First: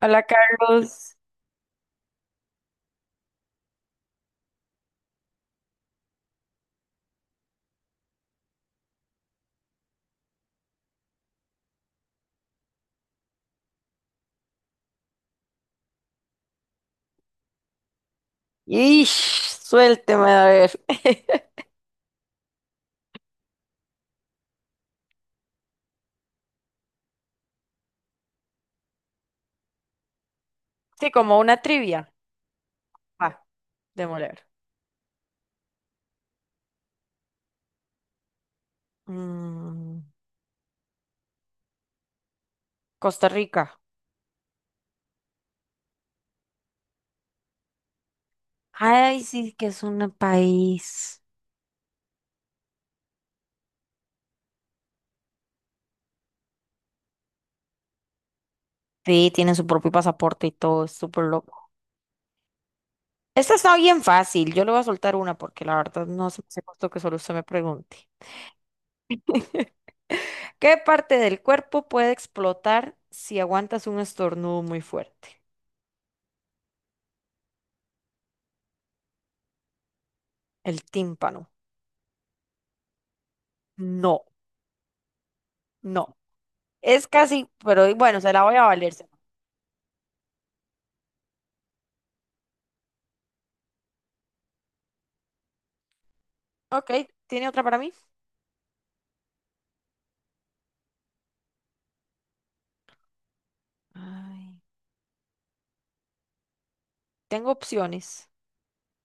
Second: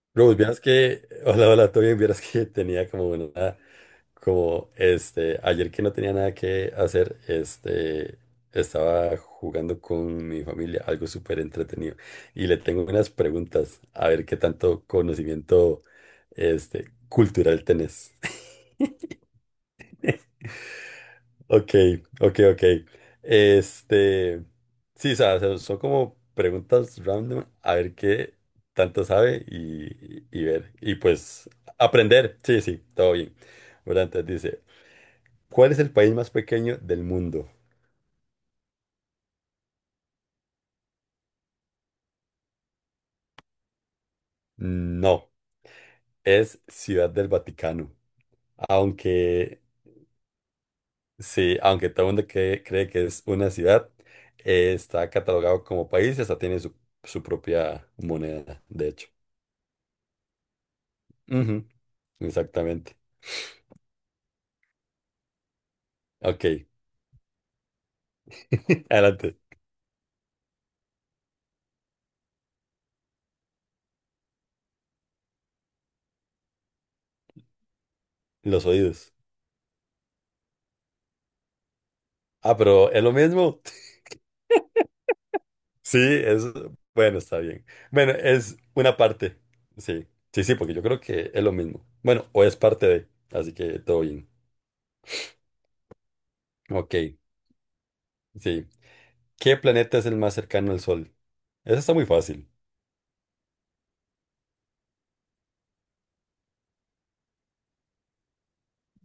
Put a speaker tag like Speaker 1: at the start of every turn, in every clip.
Speaker 1: Hola,
Speaker 2: Bro, pues vieras que,
Speaker 1: Carlos.
Speaker 2: hola, hola, todo bien, vieras que tenía como una, como ayer que no tenía nada que hacer, estaba jugando con mi familia, algo súper entretenido, y le tengo unas preguntas, a ver qué tanto conocimiento, cultural tenés.
Speaker 1: Y suélteme a ver.
Speaker 2: Ok, ok, ok. Este, sí, o sea, son como preguntas random, a ver qué tanto sabe y ver. Y
Speaker 1: Sí, como
Speaker 2: pues
Speaker 1: una trivia.
Speaker 2: aprender, sí, sí, todo
Speaker 1: Va,
Speaker 2: bien. Bueno, entonces
Speaker 1: demoler.
Speaker 2: dice, ¿cuál es el país más pequeño del mundo?
Speaker 1: Mm, Costa Rica.
Speaker 2: No, es Ciudad del Vaticano.
Speaker 1: Ay, sí,
Speaker 2: Aunque,
Speaker 1: que es un país.
Speaker 2: sí, aunque todo el mundo cree que es una ciudad, está catalogado como país y hasta tiene su, su propia moneda, de hecho.
Speaker 1: Sí, tiene su propio pasaporte y todo, es súper
Speaker 2: Ujú,
Speaker 1: loco.
Speaker 2: exactamente.
Speaker 1: Esta está bien fácil, yo le voy a soltar una porque la verdad no se
Speaker 2: Ok,
Speaker 1: me hace justo que solo usted me pregunte.
Speaker 2: adelante.
Speaker 1: ¿Qué parte del cuerpo puede explotar si aguantas un estornudo muy fuerte?
Speaker 2: Los oídos.
Speaker 1: El tímpano.
Speaker 2: Ah, pero es lo mismo.
Speaker 1: No,
Speaker 2: Sí,
Speaker 1: no.
Speaker 2: es...
Speaker 1: Es
Speaker 2: Bueno, está
Speaker 1: casi,
Speaker 2: bien.
Speaker 1: pero
Speaker 2: Bueno,
Speaker 1: bueno, se la voy
Speaker 2: es
Speaker 1: a valer.
Speaker 2: una parte. Sí, sí, sí, porque yo creo que es lo mismo. Bueno, o es parte de, así que todo bien.
Speaker 1: Ok,
Speaker 2: Ok,
Speaker 1: ¿tiene otra para mí?
Speaker 2: sí. ¿Qué planeta es el más cercano al Sol? Eso está muy fácil.
Speaker 1: Ay. Tengo opciones.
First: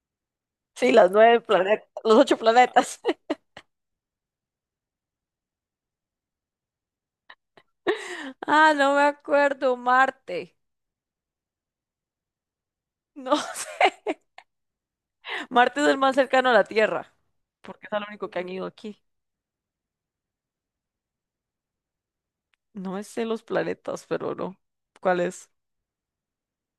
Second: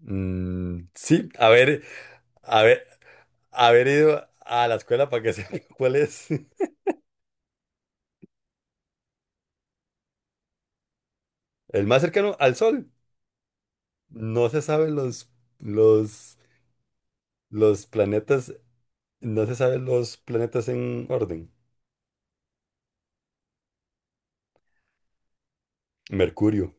Speaker 1: Sí, las
Speaker 2: Sí,
Speaker 1: nueve planetas, los ocho
Speaker 2: a ver,
Speaker 1: planetas.
Speaker 2: haber ido a la escuela para que sepa cuál es.
Speaker 1: Ah, no me acuerdo, Marte.
Speaker 2: El más cercano al Sol.
Speaker 1: No sé.
Speaker 2: No se saben
Speaker 1: Marte es el más
Speaker 2: los,
Speaker 1: cercano a la Tierra,
Speaker 2: los
Speaker 1: porque es el único que han
Speaker 2: planetas.
Speaker 1: ido aquí.
Speaker 2: No se saben los planetas en orden.
Speaker 1: No me sé los planetas, pero no. ¿Cuál es?
Speaker 2: Mercurio,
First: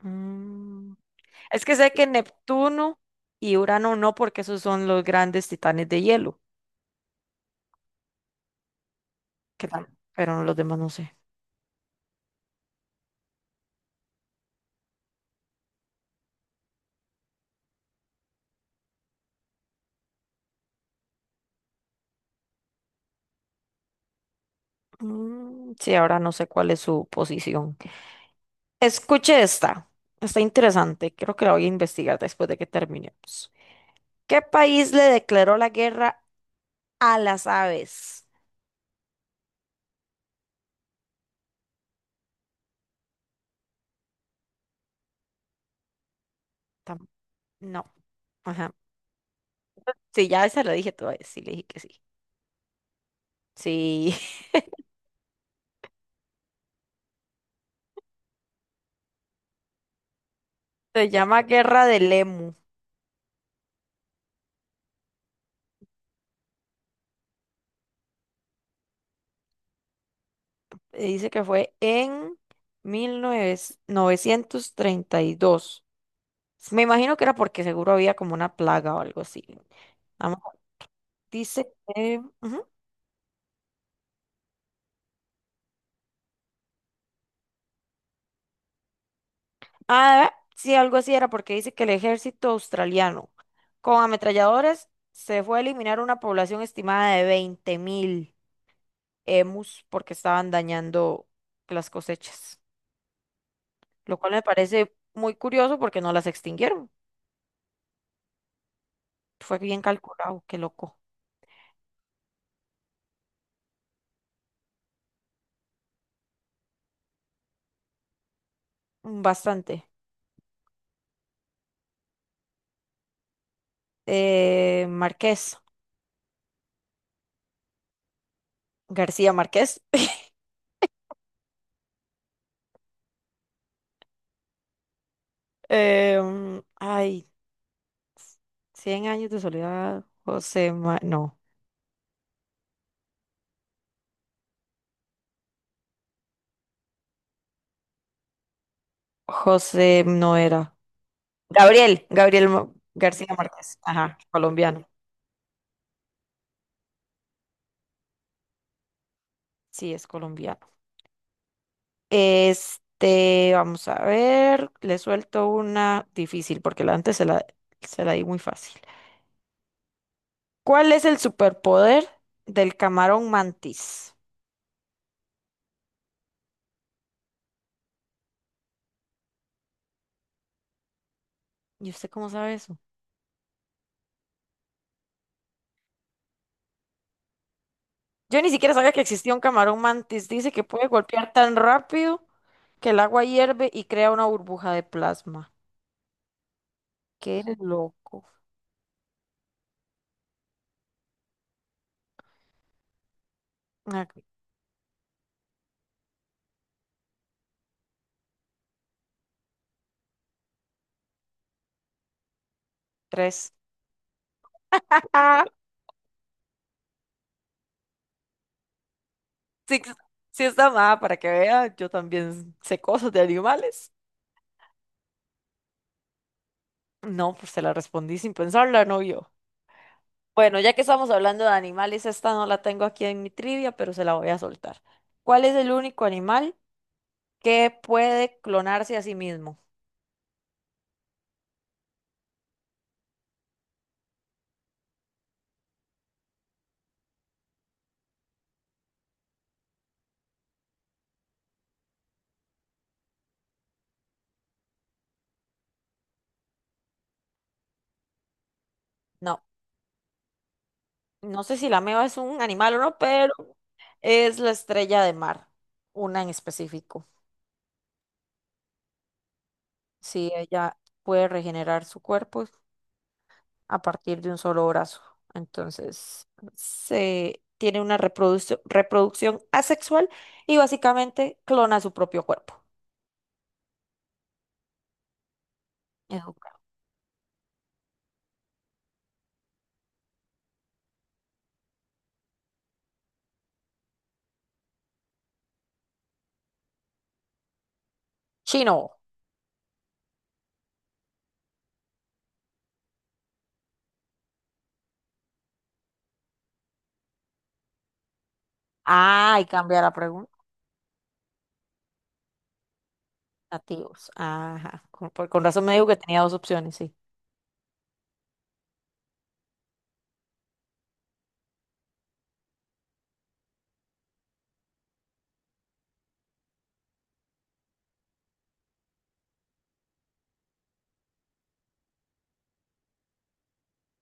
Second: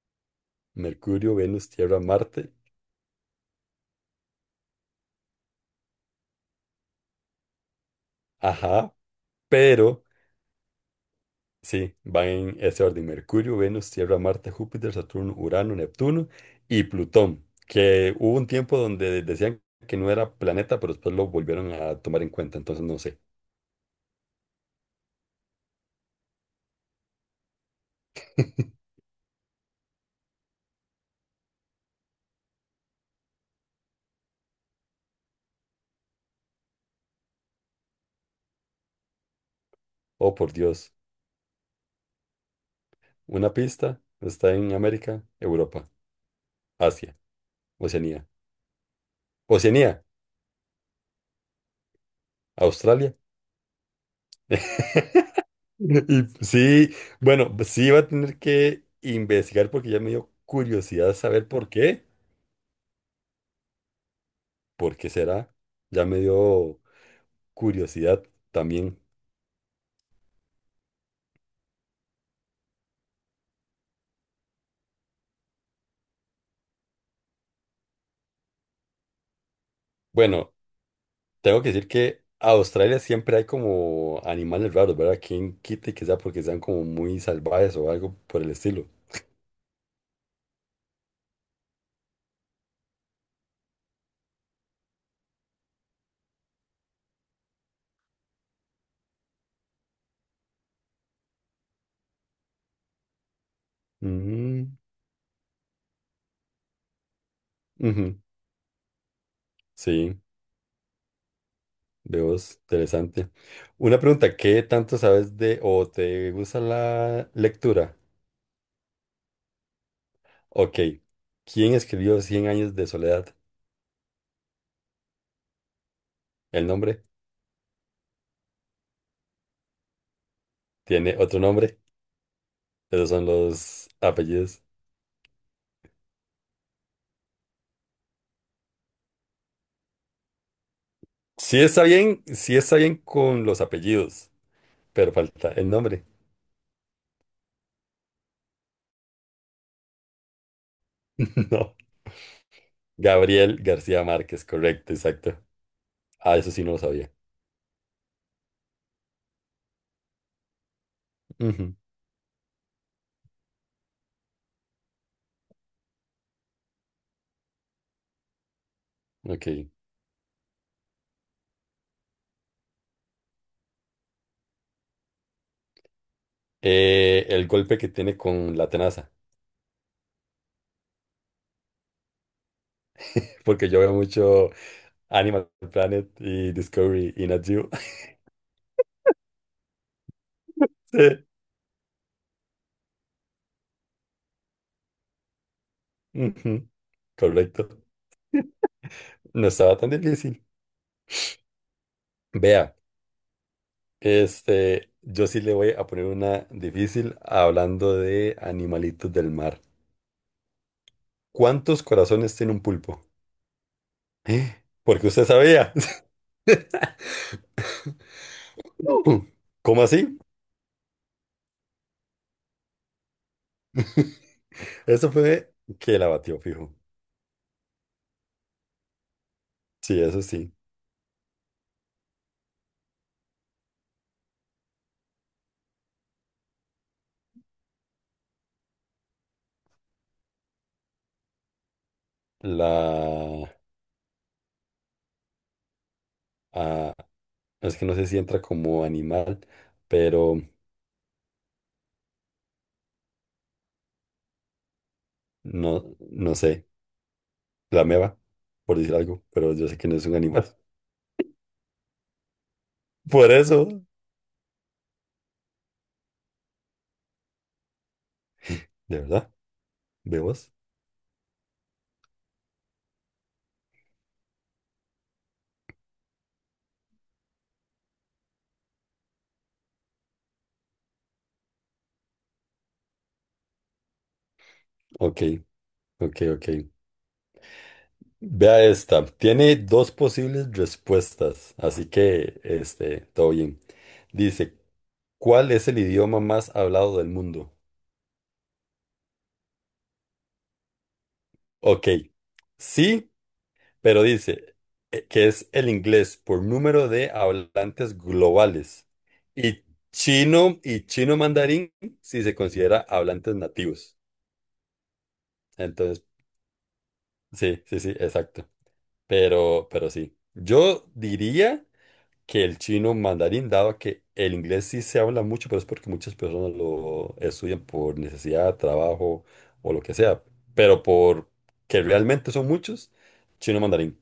Speaker 1: Mm,
Speaker 2: Mercurio,
Speaker 1: Es
Speaker 2: Venus,
Speaker 1: que sé
Speaker 2: Tierra,
Speaker 1: que
Speaker 2: Marte.
Speaker 1: Neptuno y Urano no, porque esos son los grandes titanes de hielo,
Speaker 2: Ajá,
Speaker 1: que tam-
Speaker 2: pero
Speaker 1: pero los demás no sé.
Speaker 2: sí, van en ese orden. Mercurio, Venus, Tierra, Marte, Júpiter, Saturno, Urano, Neptuno y Plutón. Que hubo un tiempo donde decían que no era planeta, pero después lo volvieron a tomar en cuenta. Entonces no sé.
Speaker 1: Mm, sí, ahora no sé cuál es su posición. Escuche esta. Está interesante. Creo que la voy a investigar después de que terminemos. ¿Qué país le declaró la guerra a las aves?
Speaker 2: Oh, por Dios. Una pista: está en América, Europa,
Speaker 1: Tam-
Speaker 2: Asia,
Speaker 1: no.
Speaker 2: Oceanía.
Speaker 1: Ajá.
Speaker 2: Oceanía,
Speaker 1: Sí, ya esa la dije todavía. Sí, le dije que sí.
Speaker 2: Australia.
Speaker 1: Sí.
Speaker 2: Y sí, bueno, pues sí va a tener que investigar porque ya me dio
Speaker 1: Se
Speaker 2: curiosidad
Speaker 1: llama
Speaker 2: saber por
Speaker 1: Guerra
Speaker 2: qué.
Speaker 1: del Emu.
Speaker 2: ¿Por qué será? Ya me dio curiosidad también.
Speaker 1: Dice que fue en 1932. Me imagino que era porque seguro había como una plaga o algo así. Vamos.
Speaker 2: Bueno,
Speaker 1: a-
Speaker 2: tengo que
Speaker 1: Dice
Speaker 2: decir
Speaker 1: que...
Speaker 2: que a
Speaker 1: ujú.
Speaker 2: Australia siempre hay como animales raros, ¿verdad? ¿Quién quite que sea porque sean como muy salvajes o algo por el estilo?
Speaker 1: Ah, sí, algo así era porque dice que el ejército australiano con ametralladores se fue a eliminar una población estimada de 20.000 emus porque estaban dañando las cosechas, lo cual me
Speaker 2: Mm,
Speaker 1: parece muy curioso porque no las extinguieron.
Speaker 2: ujú.
Speaker 1: Fue bien
Speaker 2: Sí,
Speaker 1: calculado, qué loco.
Speaker 2: veo es interesante. Una pregunta, ¿qué tanto sabes de o te gusta la lectura?
Speaker 1: Bastante.
Speaker 2: Ok. ¿Quién escribió Cien años de soledad?
Speaker 1: Marqués,
Speaker 2: ¿El nombre?
Speaker 1: García Márquez.
Speaker 2: ¿Tiene otro nombre? Esos son los apellidos.
Speaker 1: Ay, 100 años de soledad, José, no,
Speaker 2: Sí está bien con los apellidos, pero falta el nombre.
Speaker 1: José no era.
Speaker 2: No.
Speaker 1: Gabriel, García
Speaker 2: Gabriel
Speaker 1: Márquez,
Speaker 2: García
Speaker 1: ajá,
Speaker 2: Márquez,
Speaker 1: colombiano.
Speaker 2: correcto, exacto. Ah, eso sí no lo sabía.
Speaker 1: Sí, es colombiano.
Speaker 2: Ujú,
Speaker 1: Este, vamos a ver, le suelto una difícil porque la antes se la di muy fácil.
Speaker 2: ok.
Speaker 1: ¿Cuál es el superpoder del camarón mantis?
Speaker 2: El golpe que tiene con la tenaza.
Speaker 1: ¿Y usted cómo sabe eso?
Speaker 2: Porque yo veo mucho Animal Planet y Discovery y Nat Geo.
Speaker 1: Yo ni siquiera sabía que existía un camarón mantis. Dice que puede
Speaker 2: Sí,
Speaker 1: golpear tan rápido que el agua hierve y crea una burbuja de plasma.
Speaker 2: ujú,
Speaker 1: Qué
Speaker 2: correcto.
Speaker 1: loco.
Speaker 2: No estaba tan difícil. Vea.
Speaker 1: Ah,
Speaker 2: Yo sí le voy a poner una difícil hablando de animalitos del mar. ¿Cuántos corazones tiene un pulpo?
Speaker 1: tres.
Speaker 2: ¿Eh? Porque usted sabía. ¿Cómo
Speaker 1: Sí,
Speaker 2: así?
Speaker 1: sí está mal, para que vea, yo también sé cosas de animales.
Speaker 2: Eso fue que la batió, fijo.
Speaker 1: No, pues se la respondí sin pensarla, no yo.
Speaker 2: Sí, eso sí.
Speaker 1: Bueno, ya que estamos hablando de animales, esta no la tengo aquí en mi trivia, pero se la voy a soltar. ¿Cuál es el único animal que puede clonarse a sí mismo?
Speaker 2: La... ah, es que no sé si entra como animal, pero no, no sé. La meba, por decir algo,
Speaker 1: No,
Speaker 2: pero yo sé que no es un animal.
Speaker 1: no sé si la meba es un animal o no,
Speaker 2: Por
Speaker 1: pero
Speaker 2: eso,
Speaker 1: es la estrella de mar, una en específico.
Speaker 2: de verdad,
Speaker 1: Sí,
Speaker 2: ¿vemos?
Speaker 1: ella puede regenerar su cuerpo a partir de un solo brazo. Entonces, se tiene una reproducción asexual y básicamente clona su propio cuerpo.
Speaker 2: Ok, ok,
Speaker 1: Es un
Speaker 2: ok. Vea esta. Tiene dos posibles respuestas, así que todo bien. Dice, ¿cuál es el idioma más hablado del mundo?
Speaker 1: Chino.
Speaker 2: Ok, sí, pero dice que es el inglés por número de hablantes globales
Speaker 1: Ah, y
Speaker 2: y
Speaker 1: cambia la pregunta.
Speaker 2: chino, y chino mandarín si se considera hablantes nativos.
Speaker 1: Nativos. Ajá. Con razón me dijo que
Speaker 2: Entonces,
Speaker 1: tenía dos opciones, sí.
Speaker 2: sí, sí, sí, exacto. Pero sí. Yo diría que el chino mandarín, dado que el inglés sí se habla mucho, pero es porque muchas personas lo estudian por necesidad, trabajo o lo que sea, pero por que realmente son muchos, chino mandarín,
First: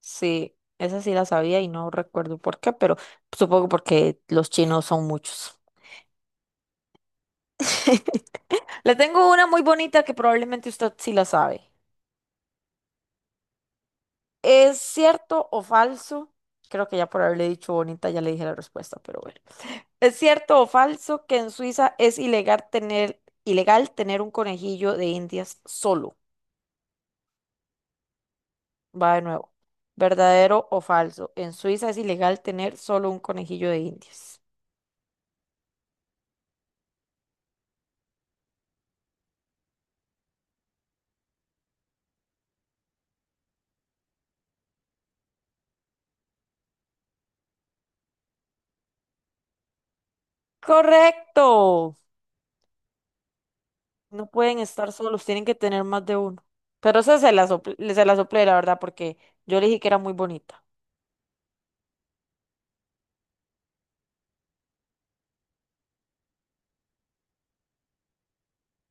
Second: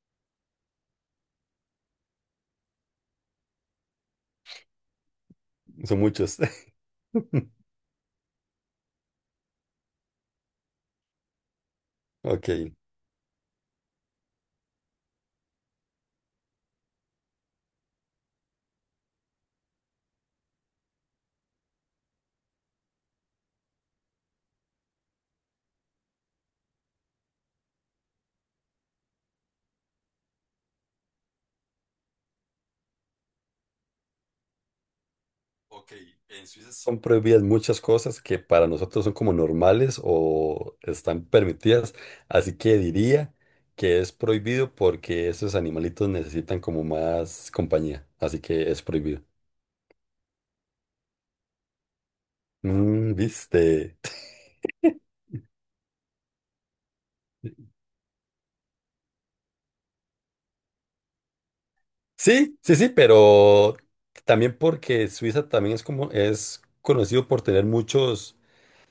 Speaker 1: Sí, esa sí la sabía y no recuerdo por qué, pero supongo porque los chinos son muchos.
Speaker 2: son muchos.
Speaker 1: Le tengo una muy bonita que probablemente usted sí la sabe.
Speaker 2: Ok.
Speaker 1: ¿Es cierto o falso? Creo que ya por haberle dicho bonita ya le dije la respuesta, pero bueno. ¿Es cierto o falso que en Suiza es ilegal tener un conejillo de Indias solo? Va de nuevo. ¿Verdadero o falso? En Suiza es ilegal tener solo un conejillo de Indias.
Speaker 2: Ok, en Suiza son prohibidas muchas cosas que para nosotros son como normales o están permitidas, así que diría que es prohibido porque esos animalitos necesitan como más compañía, así que es prohibido.
Speaker 1: Correcto.
Speaker 2: Mm, ¿viste?
Speaker 1: No pueden estar solos, tienen que tener más de uno. Pero esa se la soplé, la verdad, porque yo le dije que era muy bonita.
Speaker 2: Sí, sí, sí, pero también porque Suiza también es como es conocido por tener muchos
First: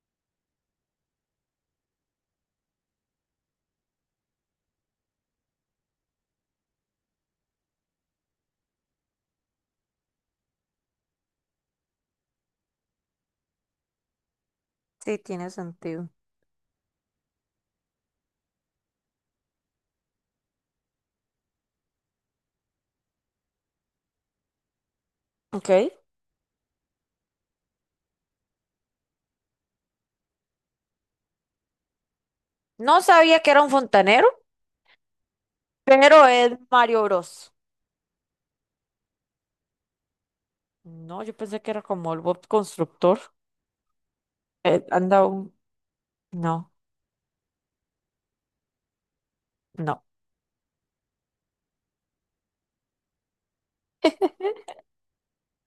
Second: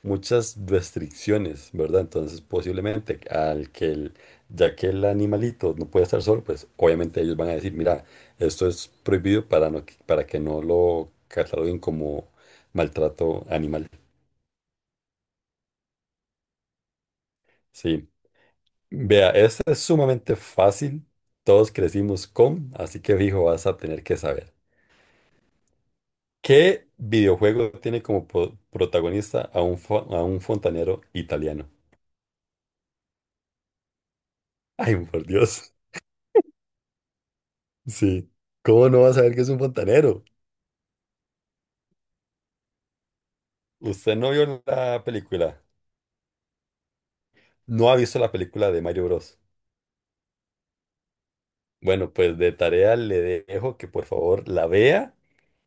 Speaker 2: muchas restricciones, ¿verdad? Entonces, posiblemente al que el, ya que el animalito no puede estar solo, pues obviamente ellos van a decir, mira, esto es prohibido para para que no lo cataloguen como maltrato animal.
Speaker 1: Sí, tiene sentido.
Speaker 2: Sí. Vea, esta es sumamente fácil. Todos crecimos con, así que fijo, vas a tener que saber.
Speaker 1: Ok.
Speaker 2: ¿Qué videojuego tiene como protagonista a a un fontanero italiano?
Speaker 1: No sabía que era un fontanero.
Speaker 2: Ay, por Dios.
Speaker 1: Pero es Mario Bros.
Speaker 2: Sí. ¿Cómo no va a saber que es un fontanero?
Speaker 1: No, yo pensé que era como el Bob Constructor.
Speaker 2: Usted no vio la
Speaker 1: Anda un...
Speaker 2: película.
Speaker 1: No,
Speaker 2: No ha visto la película de Mario Bros.
Speaker 1: no.
Speaker 2: Bueno, pues de tarea le dejo que por favor la vea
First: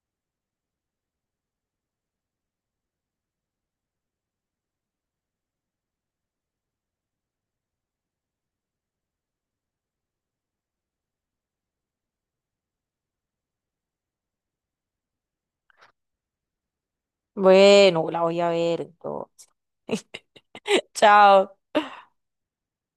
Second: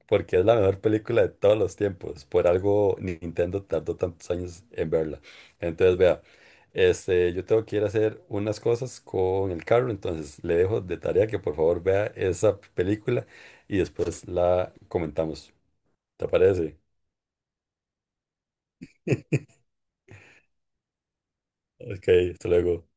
Speaker 2: porque es la mejor película de todos los tiempos. Por algo Nintendo tardó tantos años en verla. Entonces, vea, yo tengo que ir a hacer unas cosas con el carro, entonces le dejo de tarea que por favor vea esa película y después la comentamos. ¿Te parece?
Speaker 1: Bueno, la voy a ver entonces. Chao.
Speaker 2: Ok, hasta luego.